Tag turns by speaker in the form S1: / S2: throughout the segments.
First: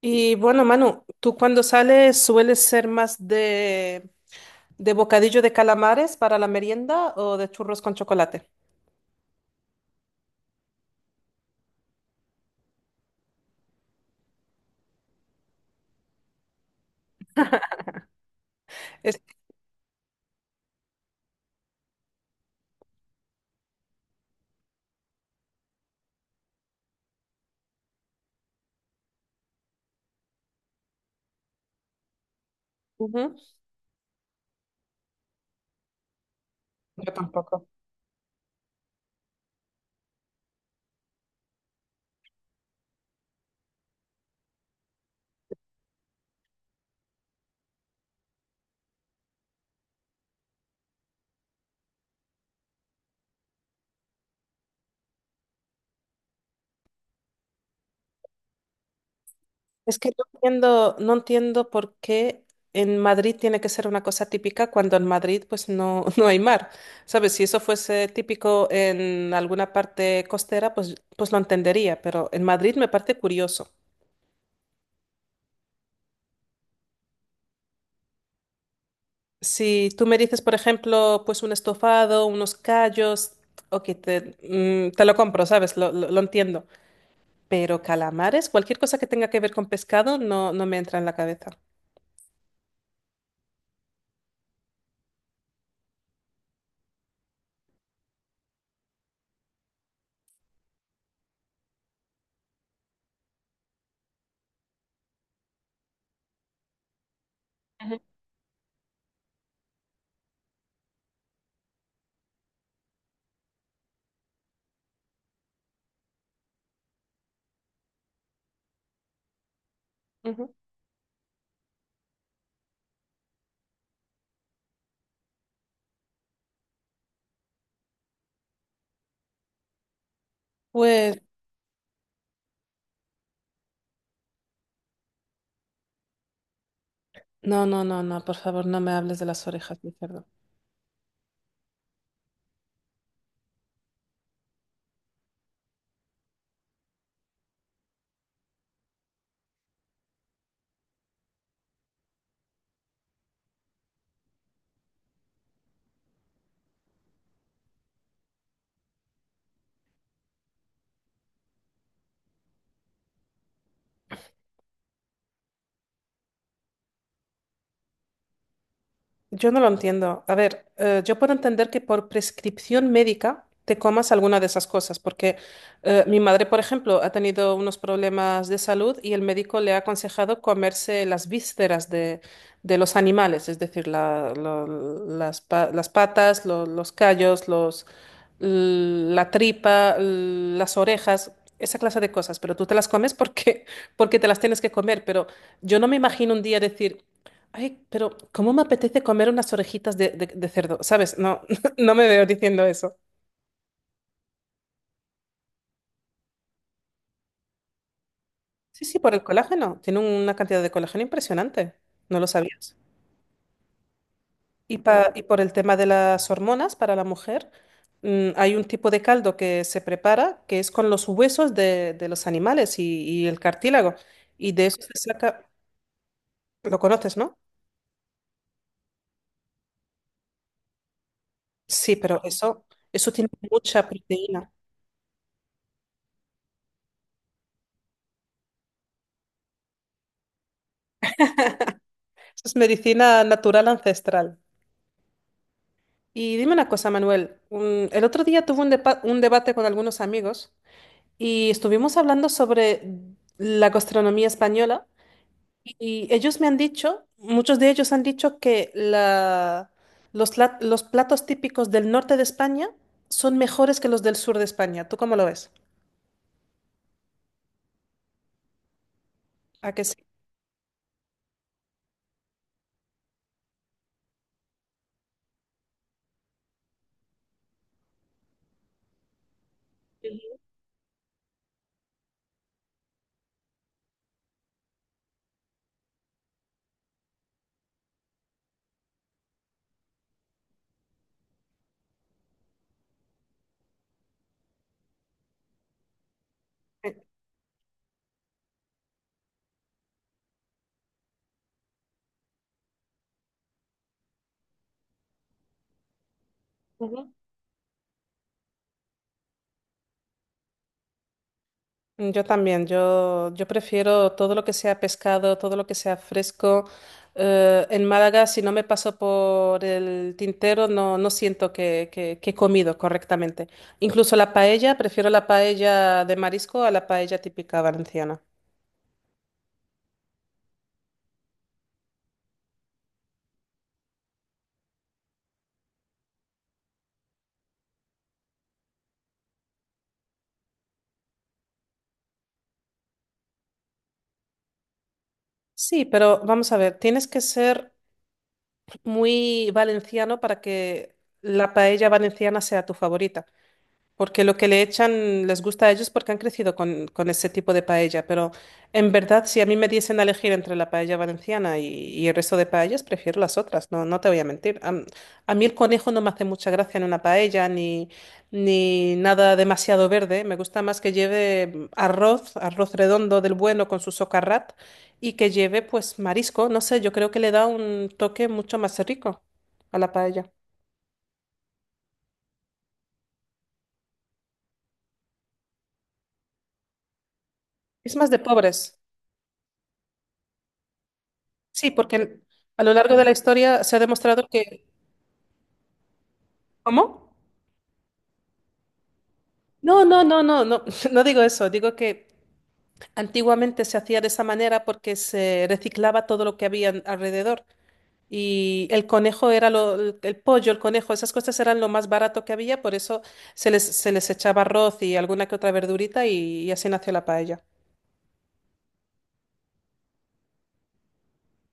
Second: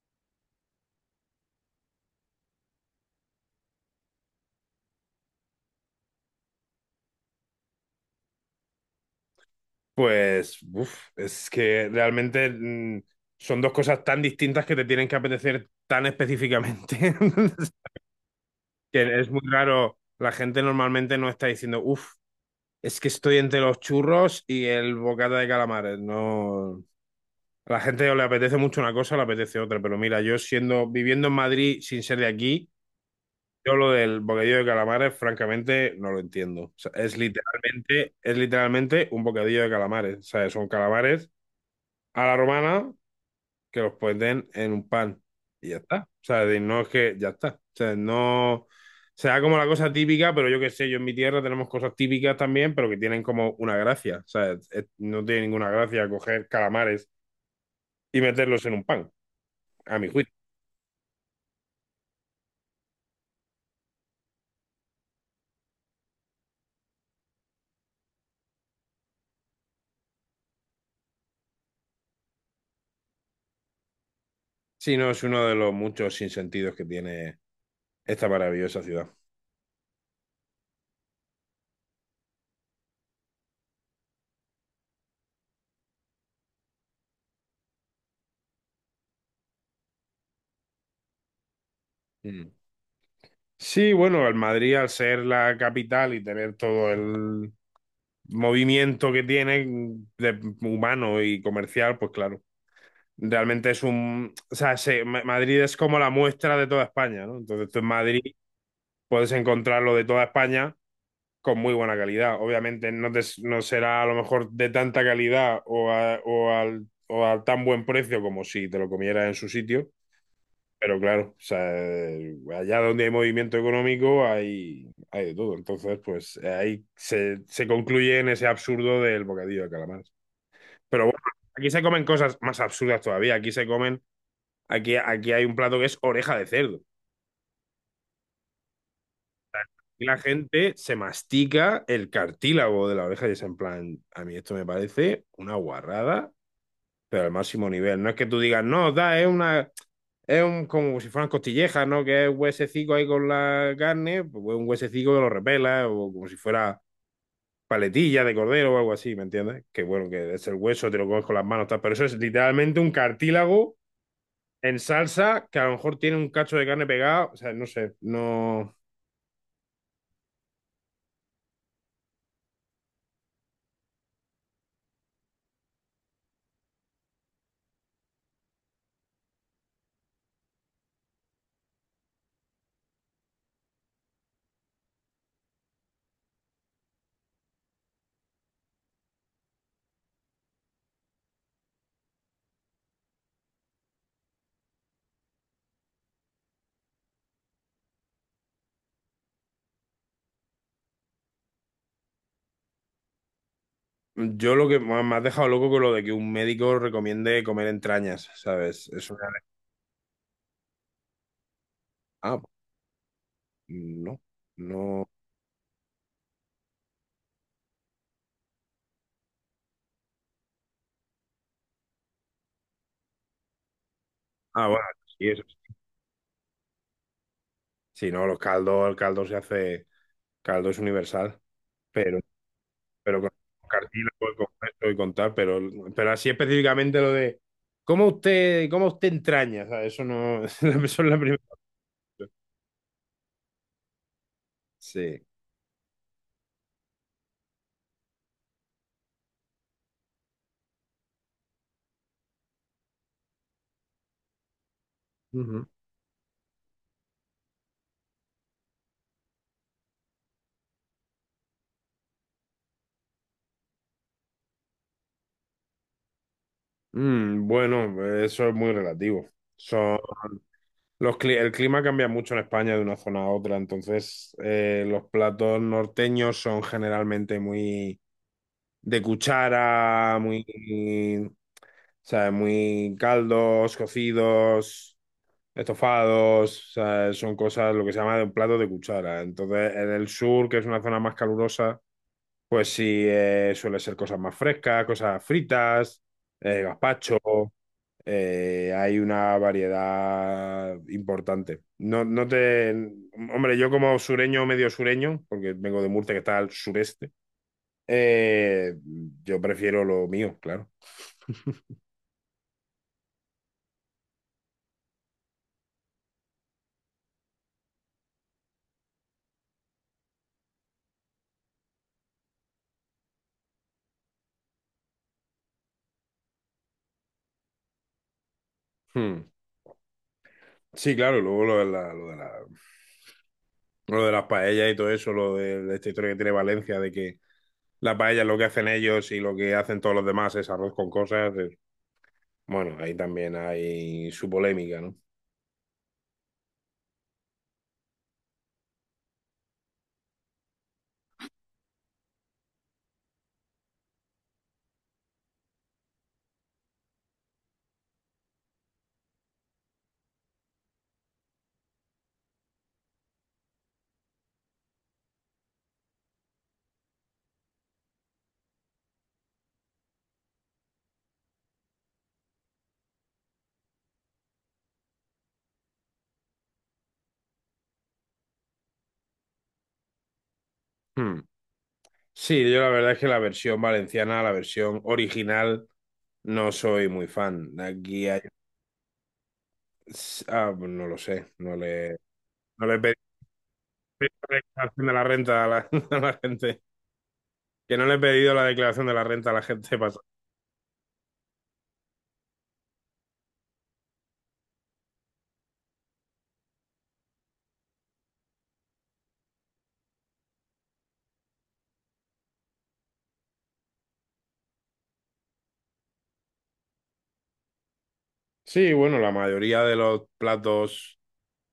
S1: Y bueno, Manu, ¿tú cuando sales sueles ser más de bocadillo de calamares para la merienda o de churros con chocolate?
S2: Pues, uf, es que realmente son dos cosas tan distintas que te tienen que apetecer tan específicamente.
S1: Es,
S2: Que es muy raro. La gente normalmente no está diciendo, uff, es que estoy entre los churros y el bocata de calamares. No. A la gente o le apetece mucho una cosa o le apetece otra. Pero mira, viviendo en Madrid sin ser de aquí,
S1: ujú.
S2: yo lo del bocadillo de calamares, francamente, no lo entiendo. O sea,
S1: Yo tampoco.
S2: es literalmente un bocadillo de calamares. O sea, son calamares a la romana que los ponen en un pan y ya está. O sea, no es que ya está. O sea, no sea como la cosa típica, pero yo qué sé, yo en mi tierra tenemos cosas típicas también, pero que tienen como una gracia. O sea, no tiene ninguna gracia coger calamares y meterlos en un pan,
S1: Es
S2: a mi
S1: que no
S2: juicio.
S1: entiendo, no entiendo por qué en Madrid tiene que ser una cosa típica cuando en Madrid pues no, no hay mar. ¿Sabes? Si eso fuese típico en alguna parte costera, pues, pues lo entendería, pero en Madrid me parece curioso.
S2: Si no, es uno de los muchos sinsentidos que tiene esta maravillosa ciudad.
S1: Si tú me dices, por ejemplo, pues un estofado, unos callos, ok, te, te lo compro, ¿sabes? Lo entiendo. Pero calamares, cualquier cosa que tenga que ver con pescado, no, no me entra en la cabeza.
S2: Mm. Sí, bueno, el Madrid al ser la capital y tener todo el movimiento que tiene de humano y comercial, pues claro, realmente o sea, Madrid es como la muestra de toda España, ¿no? Entonces tú en
S1: Ujú,
S2: Madrid puedes encontrar lo de toda España con muy buena calidad. Obviamente no, no será a lo mejor de tanta calidad o al tan buen precio como si te lo comieras en su sitio,
S1: ujú.
S2: pero claro, o sea, allá donde hay movimiento económico hay, hay de todo. Entonces, pues ahí se concluye en ese absurdo del bocadillo de calamar. Pero bueno,
S1: Pues,
S2: aquí se comen cosas más absurdas todavía. Aquí se comen, aquí hay un plato que es oreja de cerdo.
S1: no, no, no, no, por favor, no me hables de las orejas de
S2: Y la
S1: cerdo.
S2: gente se mastica el cartílago de la oreja y es en plan, a mí esto me parece una guarrada pero al máximo nivel. No es que tú digas, no, da, es una. Es un, como si fueran costillejas, ¿no? Que es un huesecico ahí con la carne, pues un huesecico que lo repela, o como si fuera paletilla de cordero o algo así, ¿me entiendes? Que bueno, que es el hueso, te lo comes con las manos, tal, pero eso es literalmente un cartílago en salsa que a lo mejor tiene un cacho de carne pegado, o sea, no sé, no...
S1: Yo no lo entiendo. A ver, yo puedo entender que por prescripción médica te comas alguna de esas cosas, porque mi madre, por ejemplo, ha tenido unos problemas de salud y el médico le ha aconsejado comerse las vísceras de los animales, es decir, las patas, los callos, los, la tripa, las orejas. Esa clase de cosas, pero tú te las comes porque, porque te las tienes que comer, pero yo no me imagino un día decir, ay, pero ¿cómo me apetece comer unas orejitas de cerdo? ¿Sabes? No, no me veo diciendo eso.
S2: Yo lo que me has dejado loco con lo de que un médico recomiende comer entrañas,
S1: Sí,
S2: ¿sabes?
S1: sí, por
S2: Eso...
S1: el colágeno. Tiene una cantidad de colágeno impresionante. ¿No lo
S2: Ah,
S1: sabías?
S2: no,
S1: Y,
S2: no...
S1: y por el tema de las hormonas para la mujer, mm, hay un tipo de caldo que se prepara que es con los huesos de los animales y el cartílago. Y de
S2: Ah,
S1: eso
S2: bueno,
S1: se
S2: sí, eso.
S1: saca, lo conoces, ¿no?
S2: Si no, los caldos, el caldo se hace, caldo es universal,
S1: Sí,
S2: pero,
S1: pero eso
S2: pero
S1: tiene
S2: con
S1: mucha
S2: cartílago y con
S1: proteína.
S2: esto y con tal, pero así específicamente lo de cómo usted entraña, o eso no, eso es la primera.
S1: Eso es medicina natural ancestral.
S2: Sí.
S1: Y dime una cosa, Manuel. El otro día tuve un debate con algunos amigos y estuvimos hablando sobre la gastronomía española
S2: Ujú.
S1: y ellos me han dicho, muchos de ellos han dicho que los platos típicos del norte de España son mejores que los del sur de España. ¿Tú cómo lo ves?
S2: Mm, bueno, eso es muy relativo.
S1: ¿A que sí?
S2: Son los el clima cambia mucho en España de una zona a otra, entonces los platos norteños son generalmente muy de cuchara, muy, ¿sabes? Muy caldos, cocidos, estofados, ¿sabes? Son cosas, lo que se llama de un plato de cuchara. Entonces, en el sur, que es una zona más calurosa, pues sí, suele ser cosas más frescas, cosas fritas, gazpacho, hay una variedad importante. No, no te. Hombre, yo como sureño, medio sureño, porque vengo de Murcia, que está al sureste, eh, yo prefiero lo mío, claro.
S1: Mm, yo también, yo prefiero todo lo que sea pescado, todo lo que sea fresco. En Málaga, si no me paso por el tintero, no, no siento que he comido correctamente. Incluso la paella, prefiero la paella de marisco a la paella típica valenciana.
S2: Hmm. Sí, claro, y luego lo de las paellas y todo eso, de esta historia que tiene Valencia, de que las paellas lo que hacen ellos y lo que hacen todos los demás es arroz con cosas. Bueno, ahí también hay su polémica, ¿no?
S1: Sí, pero vamos a ver, tienes que ser muy valenciano para que la paella valenciana sea tu favorita. Porque lo que le echan les gusta a ellos porque han crecido con ese tipo de paella. Pero en verdad, si a mí me diesen a elegir entre la paella valenciana y el resto de paellas, prefiero las otras. No, no te voy a mentir. A mí el conejo no me hace mucha gracia en una paella ni, ni nada demasiado verde. Me gusta más que lleve arroz, arroz redondo del bueno con su socarrat y que lleve pues marisco. No sé, yo creo que le da un toque mucho más rico a la paella.
S2: Hmm. Sí, yo la verdad es que la versión valenciana, la versión original, no soy muy fan.
S1: Es
S2: Aquí
S1: más de
S2: hay...
S1: pobres.
S2: Ah, pues no lo sé,
S1: Sí, porque a
S2: no
S1: lo
S2: le he
S1: largo
S2: pedido
S1: de la historia se ha demostrado
S2: la
S1: que...
S2: declaración de la renta a la, a la gente.
S1: ¿Cómo?
S2: Que no le he pedido la declaración de la renta a la gente
S1: No, no,
S2: pasada.
S1: no, no, no, no digo eso. Digo que antiguamente se hacía de esa manera porque se reciclaba todo lo que había alrededor. Y el conejo era lo, el pollo, el conejo, esas cosas eran lo más barato que había, por eso se les echaba arroz y alguna que otra verdurita y así nació la paella.
S2: Sí, bueno, la mayoría de los platos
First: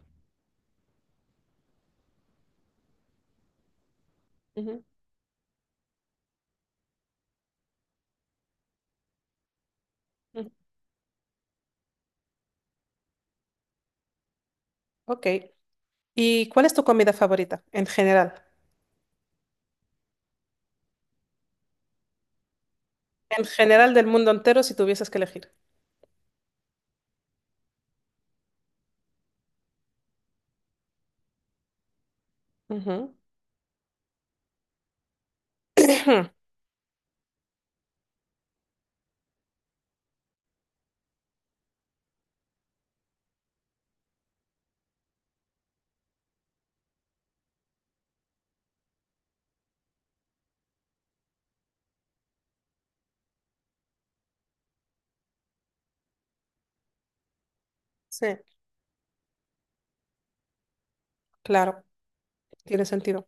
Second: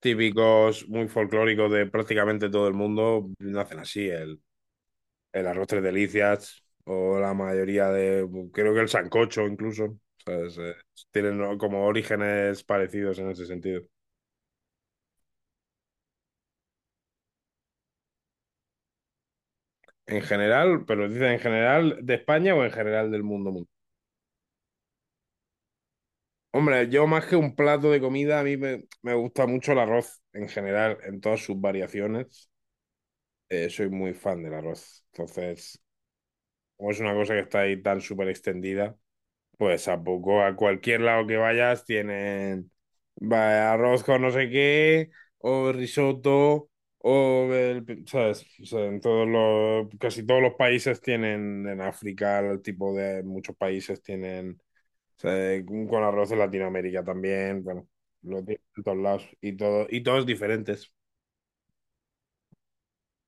S2: típicos, muy folclóricos de prácticamente todo el mundo, nacen así.
S1: Ujú,
S2: El arroz tres delicias o la mayoría de, creo que el sancocho incluso,
S1: ujú.
S2: ¿sabes? Tienen como orígenes parecidos en ese sentido.
S1: Ok. ¿Y cuál es tu comida favorita en general?
S2: En general, pero dicen en general de España o en general del
S1: En
S2: mundo.
S1: general del mundo entero, si tuvieses que elegir.
S2: Hombre, yo más que un plato de comida, me gusta mucho el arroz en general, en todas sus variaciones.
S1: Ujú.
S2: Soy muy fan del arroz. Entonces, como es una cosa que está ahí tan súper extendida, pues tampoco a cualquier lado que vayas tienen arroz con no sé qué, o risotto, ¿sabes? O sea, en todos los, casi todos los países tienen, en África, el tipo de muchos países tienen, o sea, con arroz en Latinoamérica también, bueno,
S1: Sí.
S2: lo tienen en todos lados, y todo, y todos diferentes.
S1: Claro, tiene sentido.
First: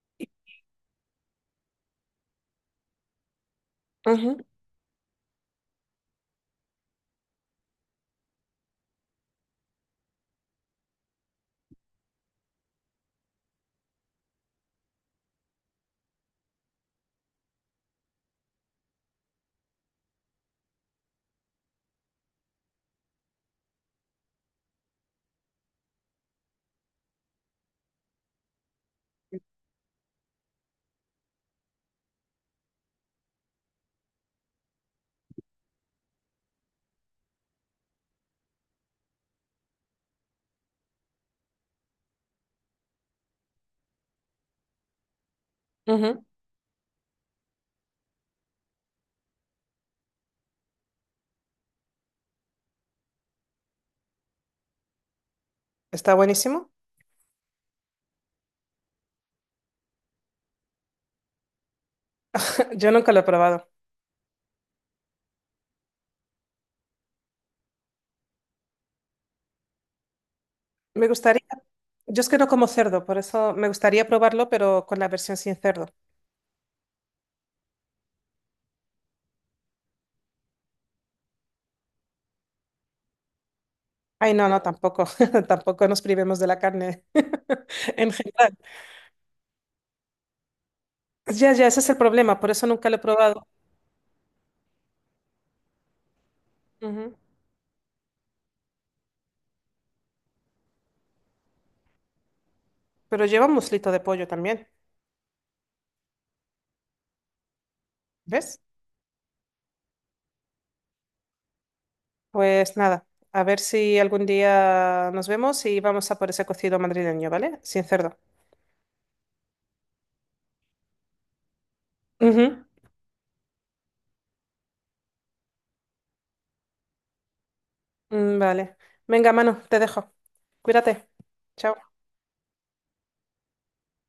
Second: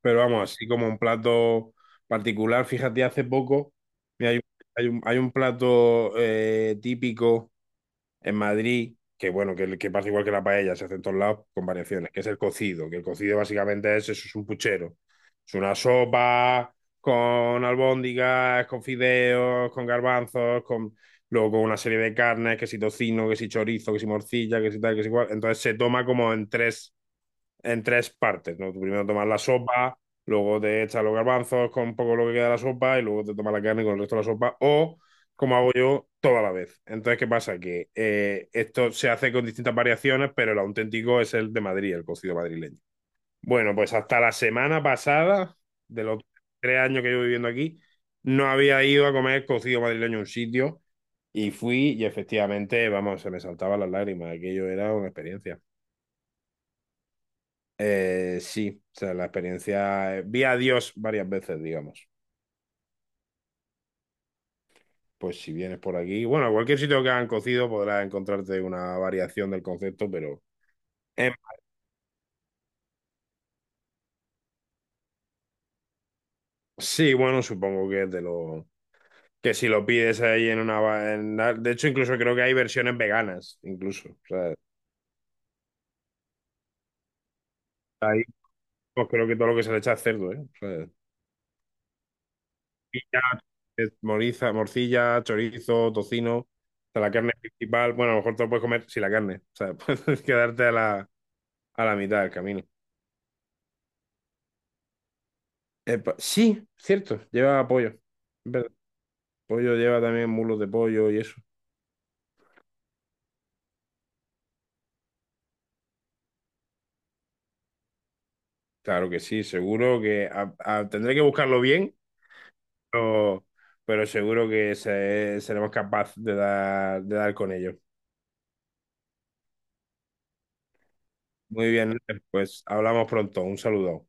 S2: Pero vamos, así como un plato particular, fíjate, hace poco, mira,
S1: Ujú,
S2: hay un plato típico en Madrid, que bueno, que pasa igual que la paella, se hace en todos lados con variaciones, que es el cocido, que el cocido básicamente es eso, es un puchero. Es una sopa con albóndigas, con fideos, con garbanzos, con luego con una serie de carnes, que si tocino, que si chorizo, que si morcilla, que si tal, que si cual. Entonces se toma como en tres partes, ¿no? Tú primero tomas la sopa, luego te echas los garbanzos con un poco lo que queda de la sopa y luego te tomas la carne con el resto de la sopa o como hago yo toda la vez. Entonces, ¿qué pasa? Que esto se hace con distintas variaciones, pero el auténtico es el de Madrid, el cocido madrileño. Bueno, pues hasta la semana pasada, de
S1: ujú.
S2: los 3 años que llevo viviendo aquí, no había ido a comer cocido madrileño a un sitio y fui y efectivamente, vamos, se me saltaban las lágrimas. Aquello era una experiencia.
S1: Está buenísimo.
S2: Sí, o sea, la experiencia. Vi a Dios varias veces, digamos.
S1: Yo nunca lo he probado.
S2: Pues si vienes por aquí, bueno, a cualquier sitio que hagan cocido podrás encontrarte una variación del concepto, pero
S1: Me
S2: em,
S1: gustaría, yo es que no como cerdo, por eso me gustaría probarlo, pero con la versión sin cerdo.
S2: sí, bueno, supongo que es de los que si lo pides ahí en una... de hecho, incluso creo que hay versiones veganas, incluso. O
S1: Ay, no,
S2: sea,
S1: no, tampoco, tampoco nos privemos de la carne en
S2: ahí
S1: general.
S2: pues creo que todo lo que se le echa es cerdo, ¿eh? O sea,
S1: Ya, ya, ese es el problema, por eso nunca lo he
S2: morcilla,
S1: probado.
S2: morcilla, chorizo, tocino, o sea, la
S1: Ujú.
S2: carne principal. Bueno, a lo mejor te lo puedes comer sin la carne. O sea, puedes quedarte a la mitad del camino.
S1: Pero lleva un muslito de pollo también,
S2: Epa, sí, cierto, lleva pollo. Es
S1: ¿ves?
S2: verdad. Pollo lleva también mulos de pollo y eso.
S1: Pues nada, a ver si algún día nos vemos y vamos a por ese cocido madrileño, ¿vale? Sin cerdo.
S2: Claro que sí, seguro que tendré que buscarlo bien,
S1: Ujú.
S2: pero, pero seguro que seremos capaces de dar con ello.
S1: Mm, vale. Venga, Manu, te dejo. Cuídate.
S2: Muy
S1: Chao.
S2: bien, pues hablamos pronto. Un saludo.